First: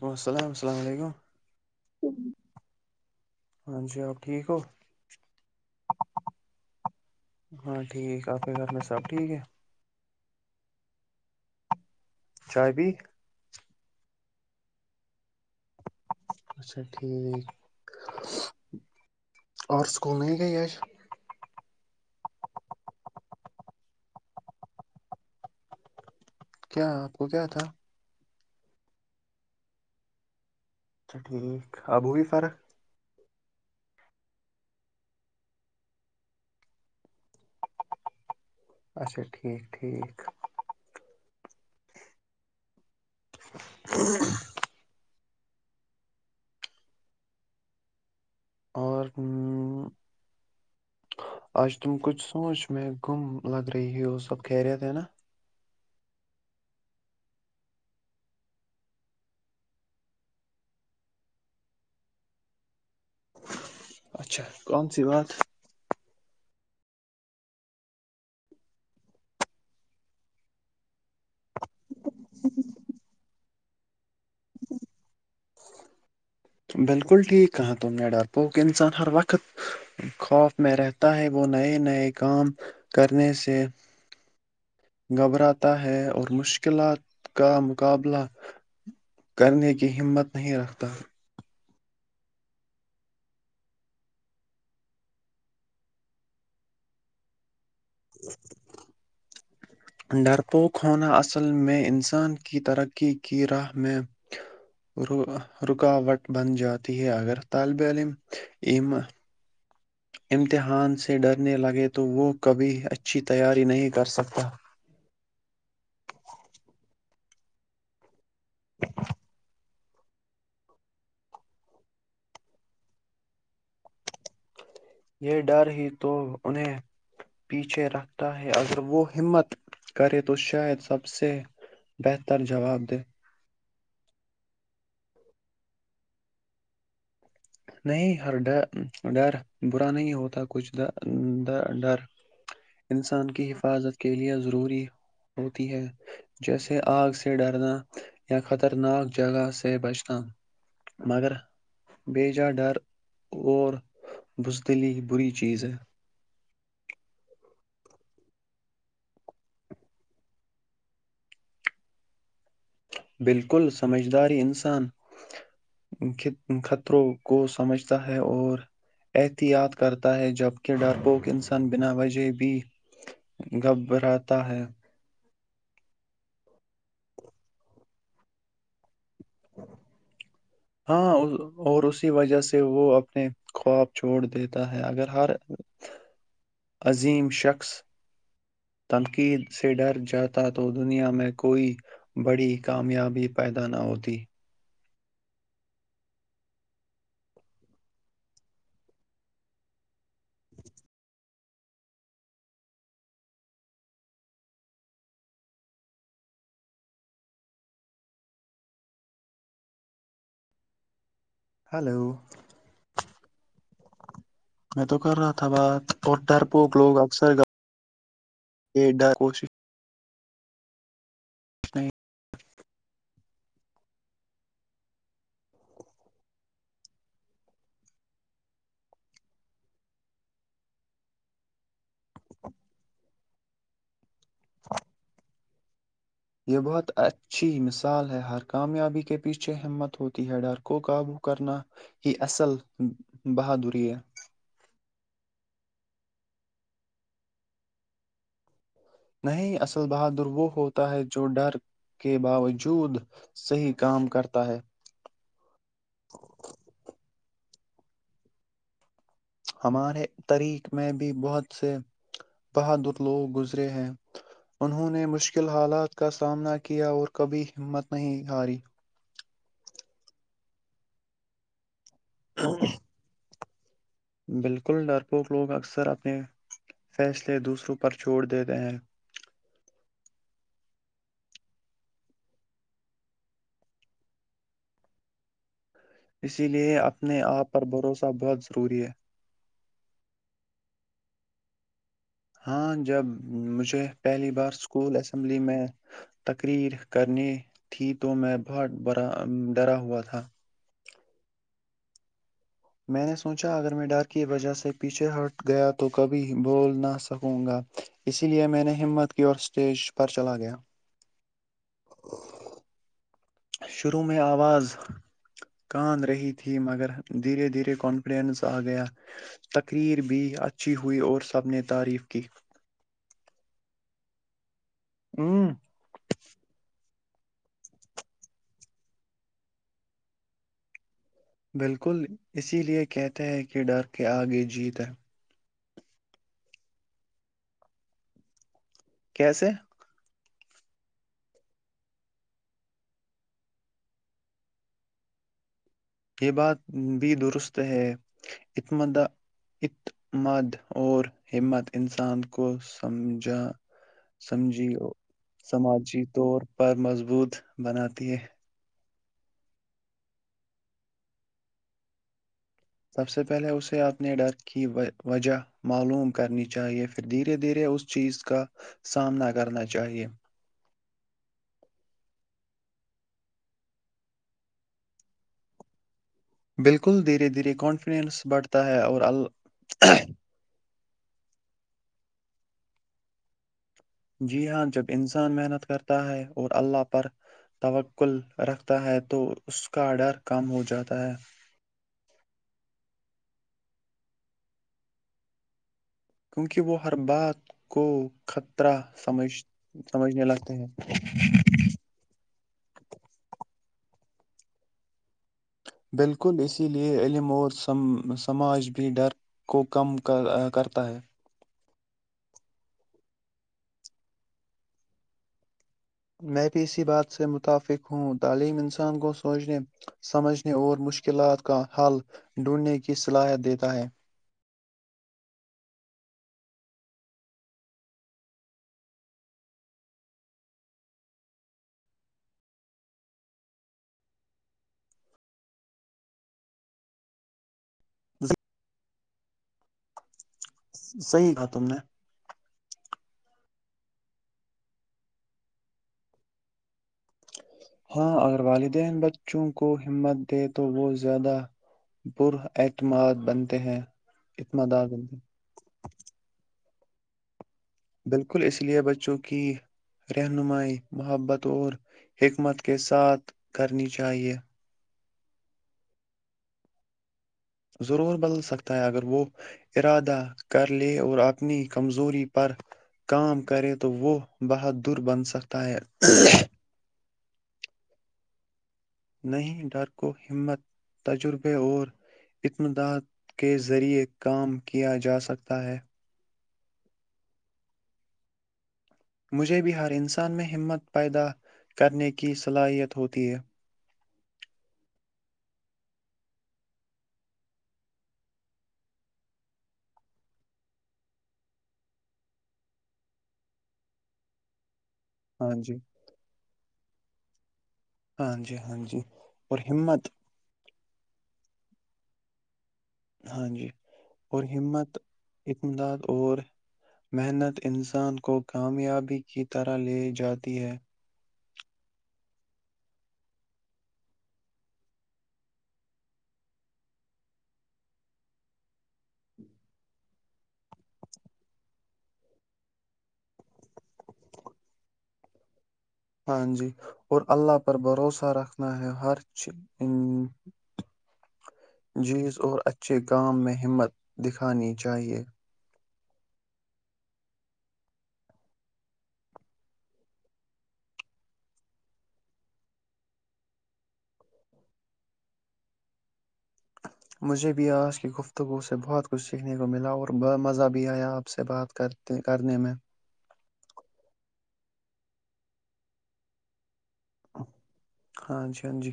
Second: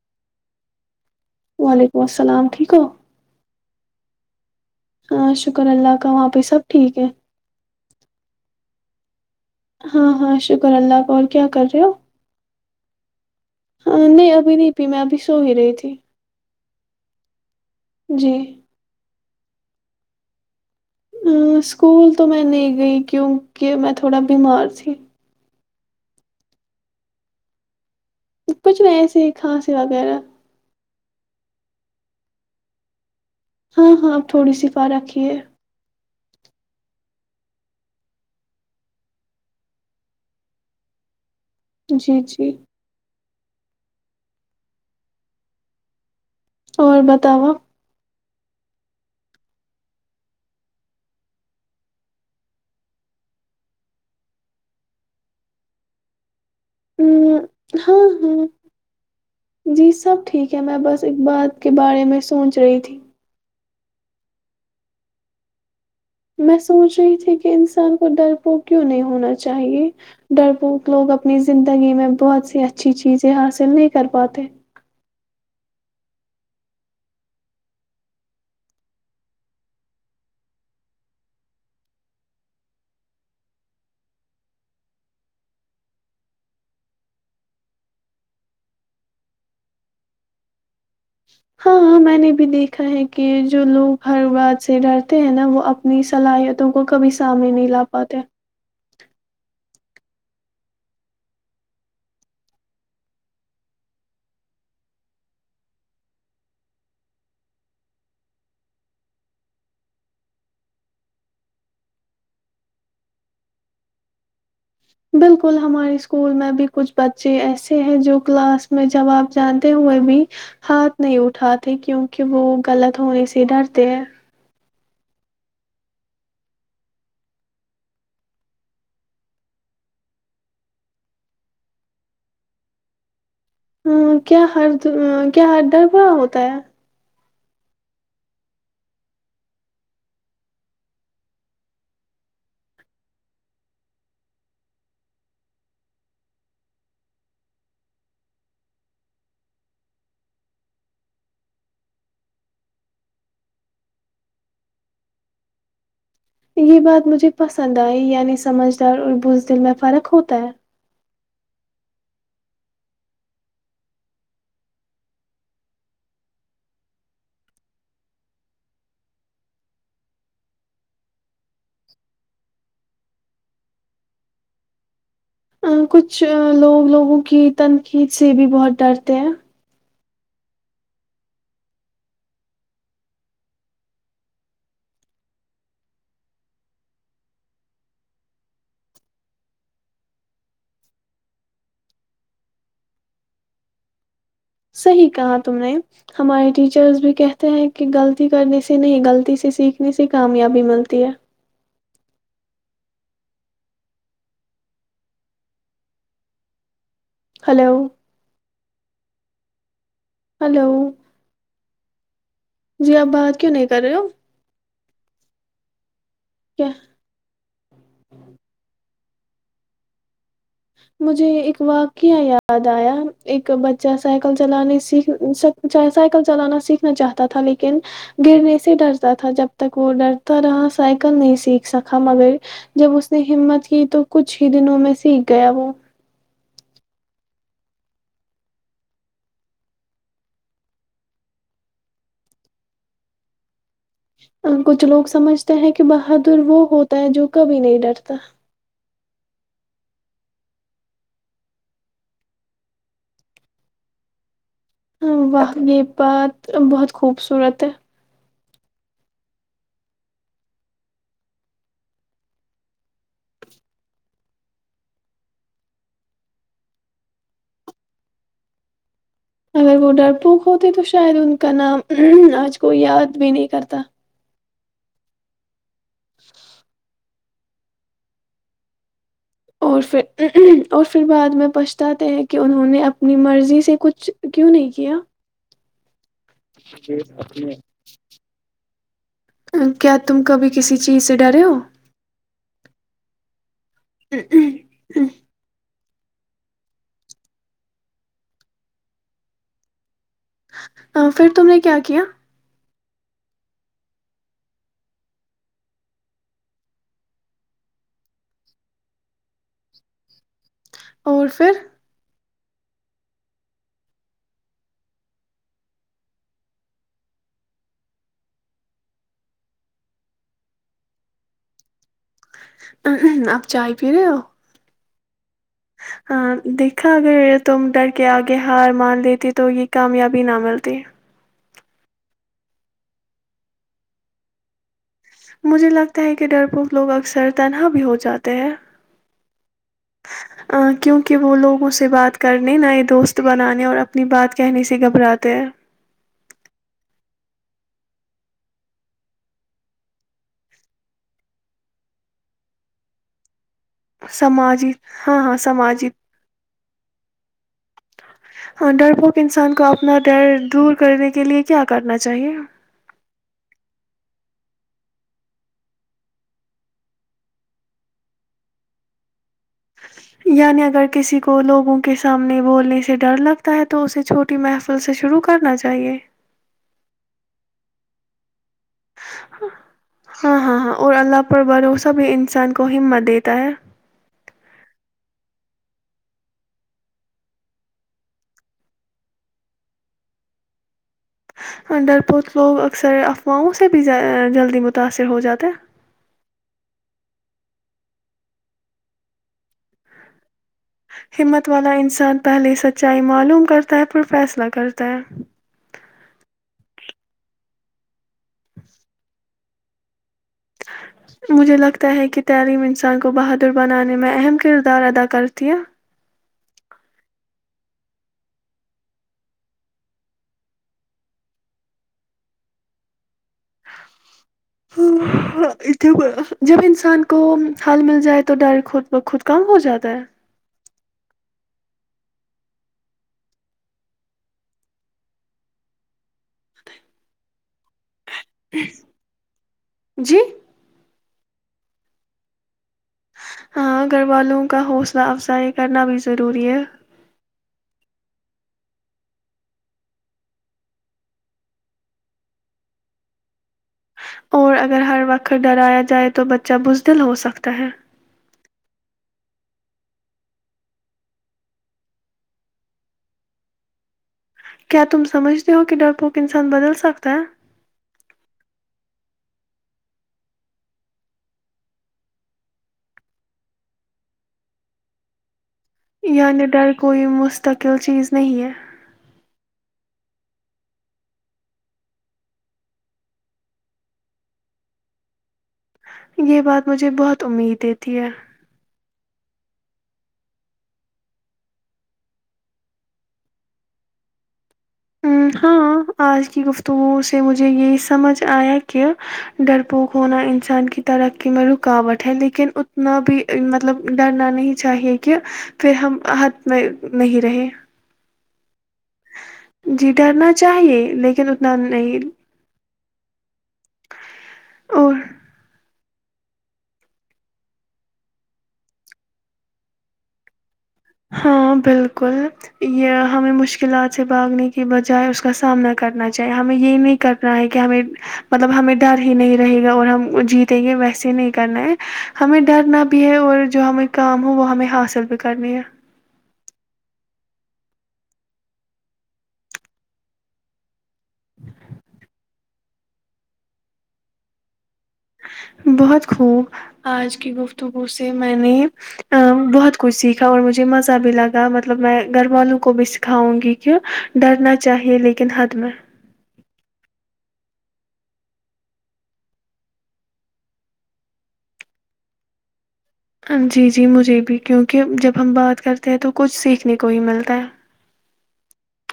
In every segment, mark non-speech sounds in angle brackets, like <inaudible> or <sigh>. وعلیکم السلام السلام علیکم وعلیکم السلام ٹھیک ہو ہاں جی آپ ٹھیک ہو ہاں شکر اللہ کا وہاں پہ سب ٹھیک ہے ہاں ٹھیک آپ کے <inaudible> ہاں ہاں شکر اللہ کو کیا کر رہے ہو چائے بھی ہاں نہیں ابھی نہیں پی میں ابھی سو ہی رہی تھی <inaudible> <inaudible> اور اسکول نہیں گئی آج ا اسکول تو میں نہیں گئی کیونکہ میں تھوڑا بیمار تھی <inaudible> کچھ نہیں ایسے ہی کھانسی وغیرہ اچھا ٹھیک آبو بھی فرق ہاں ہاں اپ تھوڑی صفا رک ہے اچھا ٹھیک ٹھیک جی جی <inaudible> اور بتاوا اور آج تم کچھ سوچ میں گم لگ رہی ہے وہ سب خریت ہے نا ہ ہاں ہاں جی سب ٹھیک ہے میں بس ایک بات کے بارے میں سوچ رہی تھی اچھا کون سی بات میں سوچ رہی تھی کہ انسان کو ڈر پوک کیوں نہیں ہونا چاہیے ڈر پوک لوگ اپ اپنی زندگی میں بہت سی اچھی چیزیں حاصل چ نہیں کر پات بالکل ٹھیک کہاں تم نے ڈر پو کہ انسان ہر وقت خوف میں رہتا ہے وہ نئے نئے کام کرنے سے گھبراتا ہے اور مشکلات کا مقابلہ کرنے کی ہمت نہیں رکھتا ہاںاں میں نے بھی دیکھا ہے کہ جو لوگ ہر بات سے ڈرتے ہیں نا وہ اپنی صلاحیتوں کو کبھی سامنے نہیں لا پ پات ہیں ڈرپوک ہونا اصل میں انسان کی ترقی کی راہ میں رکاوٹ بن جاتی ہے اگر طالب علملم عم امتحان سے ڈرنے لگے تو وہ کبھی اچھی تیاری نہیں کرسکتا بالکل ہمارے اسکول میں بھی کچھ بچے ایسے ہیں جو کلاس میں جواب جانتے ہوئے بھی ہاتھ نہیں اٹھاتے کیونکہ وہ غلط ہونے سے ڈرتے ہیں یہ ڈر ہی تو انہیں پیچھے رکھتا ہے اگر وہ ہمت کرے تو شاید سب سے بہتر جواب دے ہاں کیا ہر کیا ہر ڈر ب ہوتا ہے نہیں ہر ڈر برا نہیں ہوتا کچھ ڈر انسان کی حفاظت کے لیے ضروری ہوتی ہے جیسے آگ سے ڈرنا یا خطرناک جگہ سے بچنا مگر ا ڈر اور بزدلی بری چیز ہے یہ بات مجھے پسند آئی یعنی سمجھدار اور بوز دل میں فرق ہوتا ہے بالکل سمجھداری انسان خطروں کو سمجھتا ہے اور احتیاط کرتا ہے جب کہ ڈرپوک انسان بنا وجہ بھی گبراتا ہے کچھ لوگ لوگوں کی تنقید سے بھی بہت ڈرتے ہیں ہاں اور اسی وجہ سے وہ اپنے خواب چھوڑ دیتا ہے اگر ہر عظیم شخص تنقید سے ڈر جاتا تو دنیا میں کوئی بڑی کامیابی پیدا نہ ہوتی صحیح کہا تم نے ہمارے ٹیچرس بھی کہتے ہیں کہ غلطی کرنے سے نہیں غلطی سے سیکھنے سے کامیابی ملتی ہے ہلو ہلو ہلو جی آپ بات کیوں نہیں کر رہے ہو میں تو کر رہا تھا بات اور ڈر کیا پوک لوگ اکثر یہ ڈر کوش مجھے ایک واقعہ یاد آیا ایک بچہ سائیکل چلانے سیکھ سائیکل چلانا سیکھنا چاہتا تھا لیکن گرنے سے ڈرتا تھا جب تک وہ ڈرتا رہا سائیکل نہیں سیکھ سکا مگر جب اس نے ہمت کی تو کچھ ہی دنوں میں سیکھ گیا وہ یہ بہت اچھی مثال ہے ہر کامیابی کے پیچھے ہمت ہوتی ہے ڈر کو قابو کرنا ہی اصل بہادری ہے کچھ لوگ سمجھتے ہیں کہ بہادر وہ ہوتا ہے جو کبھی نہیں ڈرتا نہیں اصل بہادر وہ ہوتا ہے جو ڈر کے باوجود صحیح کام کرتا ہے واہ یہ بات بہت خوبصورت تہ ہے ہمارے تریک میں بھی بہت سے بہادر لوگ گزرے ہیں انہوں نے مشکل حالات کا سامنا کیا اور کبھی ہمت نہیں ہاری اگر وہ ڈر پوک ہوتے تو شاید ان کا نام ہمم ہممم آج کو یاد بھی نہیں کرتا بالکل ڈرپوک لوگ اکثر سر اپنے فیصلے دوسروں پر چھوڑ دیتے ہیں اور پھر اور پھر بعد میں پچھتاتے ہیں کہ انہوں نے اپنی مرضی سے کچھ کیوں نہیں کیا اسی لیے اپنے آپ پر بھروسہ بہت ضروری ہے کیا تم کبھی کسی چیز سے ڈرے ہو ہاں جب مجھے پہلی بار اسکول اسمبلی میں تقریر کرنی تھی تو میں بہت ڈرا ہوا تھا پھر تم نے کیا کیا میں نے سوچا اگر میں ڈر کی وجہ سے پیچھے ہٹ گیا تو کبھی بول نہ سکوں گا اسی لے میں نے ہمت کی اور اسٹیج پر چلا گیا اور پھر شروع میں آواز کاند رہی تھی مگر دھیرے دھیرے کانفیڈینس آ گیا تقریر بھی اچھی ہوئی اور سب نے تعریف کی اب چائے فھر ہو ہوں ہاں دیکھ اگر تم ڈر کے آگے ہار مان لیتی تو یہ کامیابی نہ ملتی بالکل اسی لیے کہتے ہے کہ ڈر کے آگے جیت ہے مجھے لگتا ہے کہ ڈر پوف لوگ اکثر تنہا بھی ہو جاتے ہیں کیسے کیونکہ وہ لوگوں سے بات کرنے نئے دوست بنانے اور اپنی بات کہنے سے گھبراتے ہیں یہ بات بھی درست ہے اتماد اور ہمت انسان کو سمجھا سماجی سمجھی ہاں ہاں سماجی طور پر مضبوط بناتی ہے آک انسان کو اپنا ڈر دور کرنے کے لیے کیا کرنا چاہیے سب سے پہلے اسے اپنے ڈر کی وجہ معلوم کرنی چاہیے پھر دھیرے دھیرے اس چیز کا سامنا کرنا چے یعنی اگر کسی کو لوگوں کے سامنے بولنے سے ڈر لگتا ہے تو اسے چھوٹی محفل سے شروع کرنا چاہیے بالکل دھیرے دھیرے کانفیڈنس بڑھتا تا ہے اور ال <inaudible> ہاں ہاں ہاں اور اللہ پر بھروسہ بھی انسان کو ہمت دیتا ہے جی ہاں جب انسان محنت کرتا ہے اور اللہ پر توکل رکھتا ہے تو اس کا ڈر کم ہو جاتا ہے ڈر پوت لوگ اکثر افواہوں سے بھی جلدی متاثر ہو جاتے کیونکہ وہ ہر بات کو خطرہ سمجھ سمجھنے لگتے ہیں ہمت والا انسان پہلے سچائی معلوم کرتا ہے پر فیصلہ کرتا ہے بالکل اسی لئے علم اور سماج بھی ڈر کو کم کرتا ہے ت ہے کہ تعلیم انسان کو بہادر بنانے میں اہم کردار ادا کرتی ہے میں بھی اسی بات سے متفق ہوں تعلیم انسان کو سوچنے سمجھنے اور مشکلات کا حل ڈھونڈنے کی صلاحیت دیتا ہے ہ جب انسان کو حل مل جائے تو ڈر خود بخود کم ہو جاتا ہے <inaudible> <inaudible> جی صحیح کہ تم نے ہاں گھر والوں کا حوصلہ افزائی کرنا بھی ضروری ہے ہاں اگر والدین بچوں کو ہمت دے تو وہ زیادہ بر اعتماد بنتے ہیں اور اگر اعتمادار ہر بنتے وقت ہیں ڈرایا جائے تو بچہ بز دل ہو سکتا ہے بالکل اس لیے بچوں کی رہنمائی محبت اور حکمت کے ساتھ کرنیاہے چاہیے کیا تم سمجھتے ہو کہ ڈر پوک انسان بدل سکتا ہے ضرور بدل سکتا ہے اگر وہ ارادہ کر لے اور اپنی کمزوری پر کام کرے تو وہ بہ در بن سک یعنی ڈر کووئی م مستقل چیز نہیں ہے نہیں ڈر کو ہمت تجربے اور اتمادات کے ذریعے کام کیا جا سکتا ہے یہ بات مجھے بہت امید دیتی ہے مجھے بھی ہر انسان میں ہمت پیدا کرنے کی صلاحیت ہوتی ہے ہاں آج کی گفتگوں سے مجھے یہی سمجھ آیا کہ ڈر پوک ہونا انسان کی ترقی میں رکاوٹ ہے لیکن اتنا بھی مطلب ڈرنا نہیں چاہیے کہ ہاں پھر جی ہم ہھ میں نہیں رہے ہاں جی ہاں جی اور جی ہمت ڈرنا چاہیے لیکن اتنا نہیں ہ جی اور امداد اور محنت انسان کو کامیابی کی طرح لے جاتی ہے ہاں بالکل یہ ہمیں مشکلات سے باگنے کے بجائے اس کا سامنا کرنا چاہیے ہمیں یہ نہیں کرنا ہے کہ ہمیں مطلب ہمیں ڈر ہی نہیں رہے گا اور ہم جیتیں گے ویسے ہی نہیں کرنا ہے ہمیں ڈرنا بھی ہے اور جو ہمیں کام ہو وہ ہمیں حاصل بھی کرنی ہے ہاں جی اور اللہ پر بھروسہ رکھنا ہے ہر چ جیز اور اچھا اچھے کام میں ہمت دکھانی چاہیے ہو آج کی گفتگو سے میں نے ا بہت کچھ سیکھا اور مجھے مزہ بھی لگا مطلب میں گھر والوں کو بھی سکھاؤں گی کہ ڈرنا چاہیے لیکن حد میں مجھے بھی آج کی گفتگو سے بہت کچھ سیکھنے کو ملا اور ب مزہ بھی آیا آپ سے بات کرتے کرنے میں جی جی مجھے بھی کیونکہ جب ہم بات کرتے ہیں تو کچھ سیکھ اپنے کو ہی ملتا ہے ہاں جی جی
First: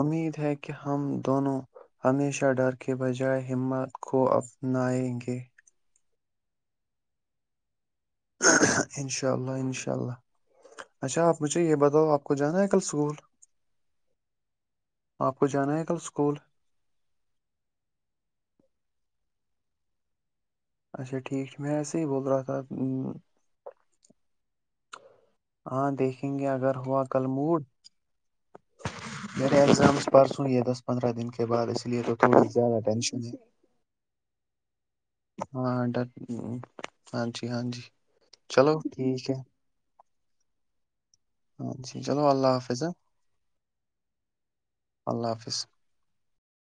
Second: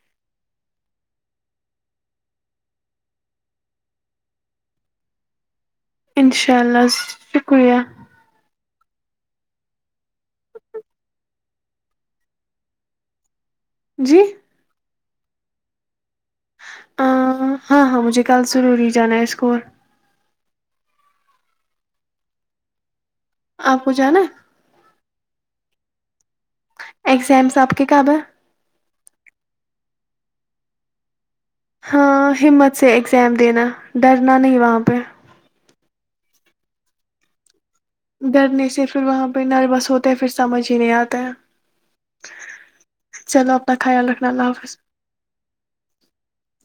امید ہے کہ ہم دونوں ہمیشہ ڈر کے بجائے ہمت کو اپنائیں گے اشاء اللہ شکریہ اشاء اللہ انشاء اللہ اچھا آپ مجھے یہ بتاؤ آپ کو جانا ہے کل اسکول جی آپ کو جانا ہے کل اسکول ا ہاں ہاں مجھے کل سرور ہی جانا ہے اسکور اچھا ٹھیک میں ایسے ہی بول رہا تھا آپ کو جانا ہاں دیکھیں گے اگر واکل ایگزامس موڈ آپ کے کب ہے میرے ایگزامس پرسوں ہی ہے دس پندرہ دن کے بعد اس لیے تو ہاں تھوڑی ہمت زیادہ سے ٹینشن ایگزام ہے دینا ڈرنا نہیں وہاں پہ ہاں ڈر ہاں جی ہاں جی ڈرنے چلو سے پھر وہاں ٹھیک ہے پہ نروس ہوتے ہیں پھر سمجھ ہی نہیں آتا ہے ہاں جی چلو اللہ حافظ ہاں چلو اپنا خیال رکھنا اللہ حافظ اللہ حافظ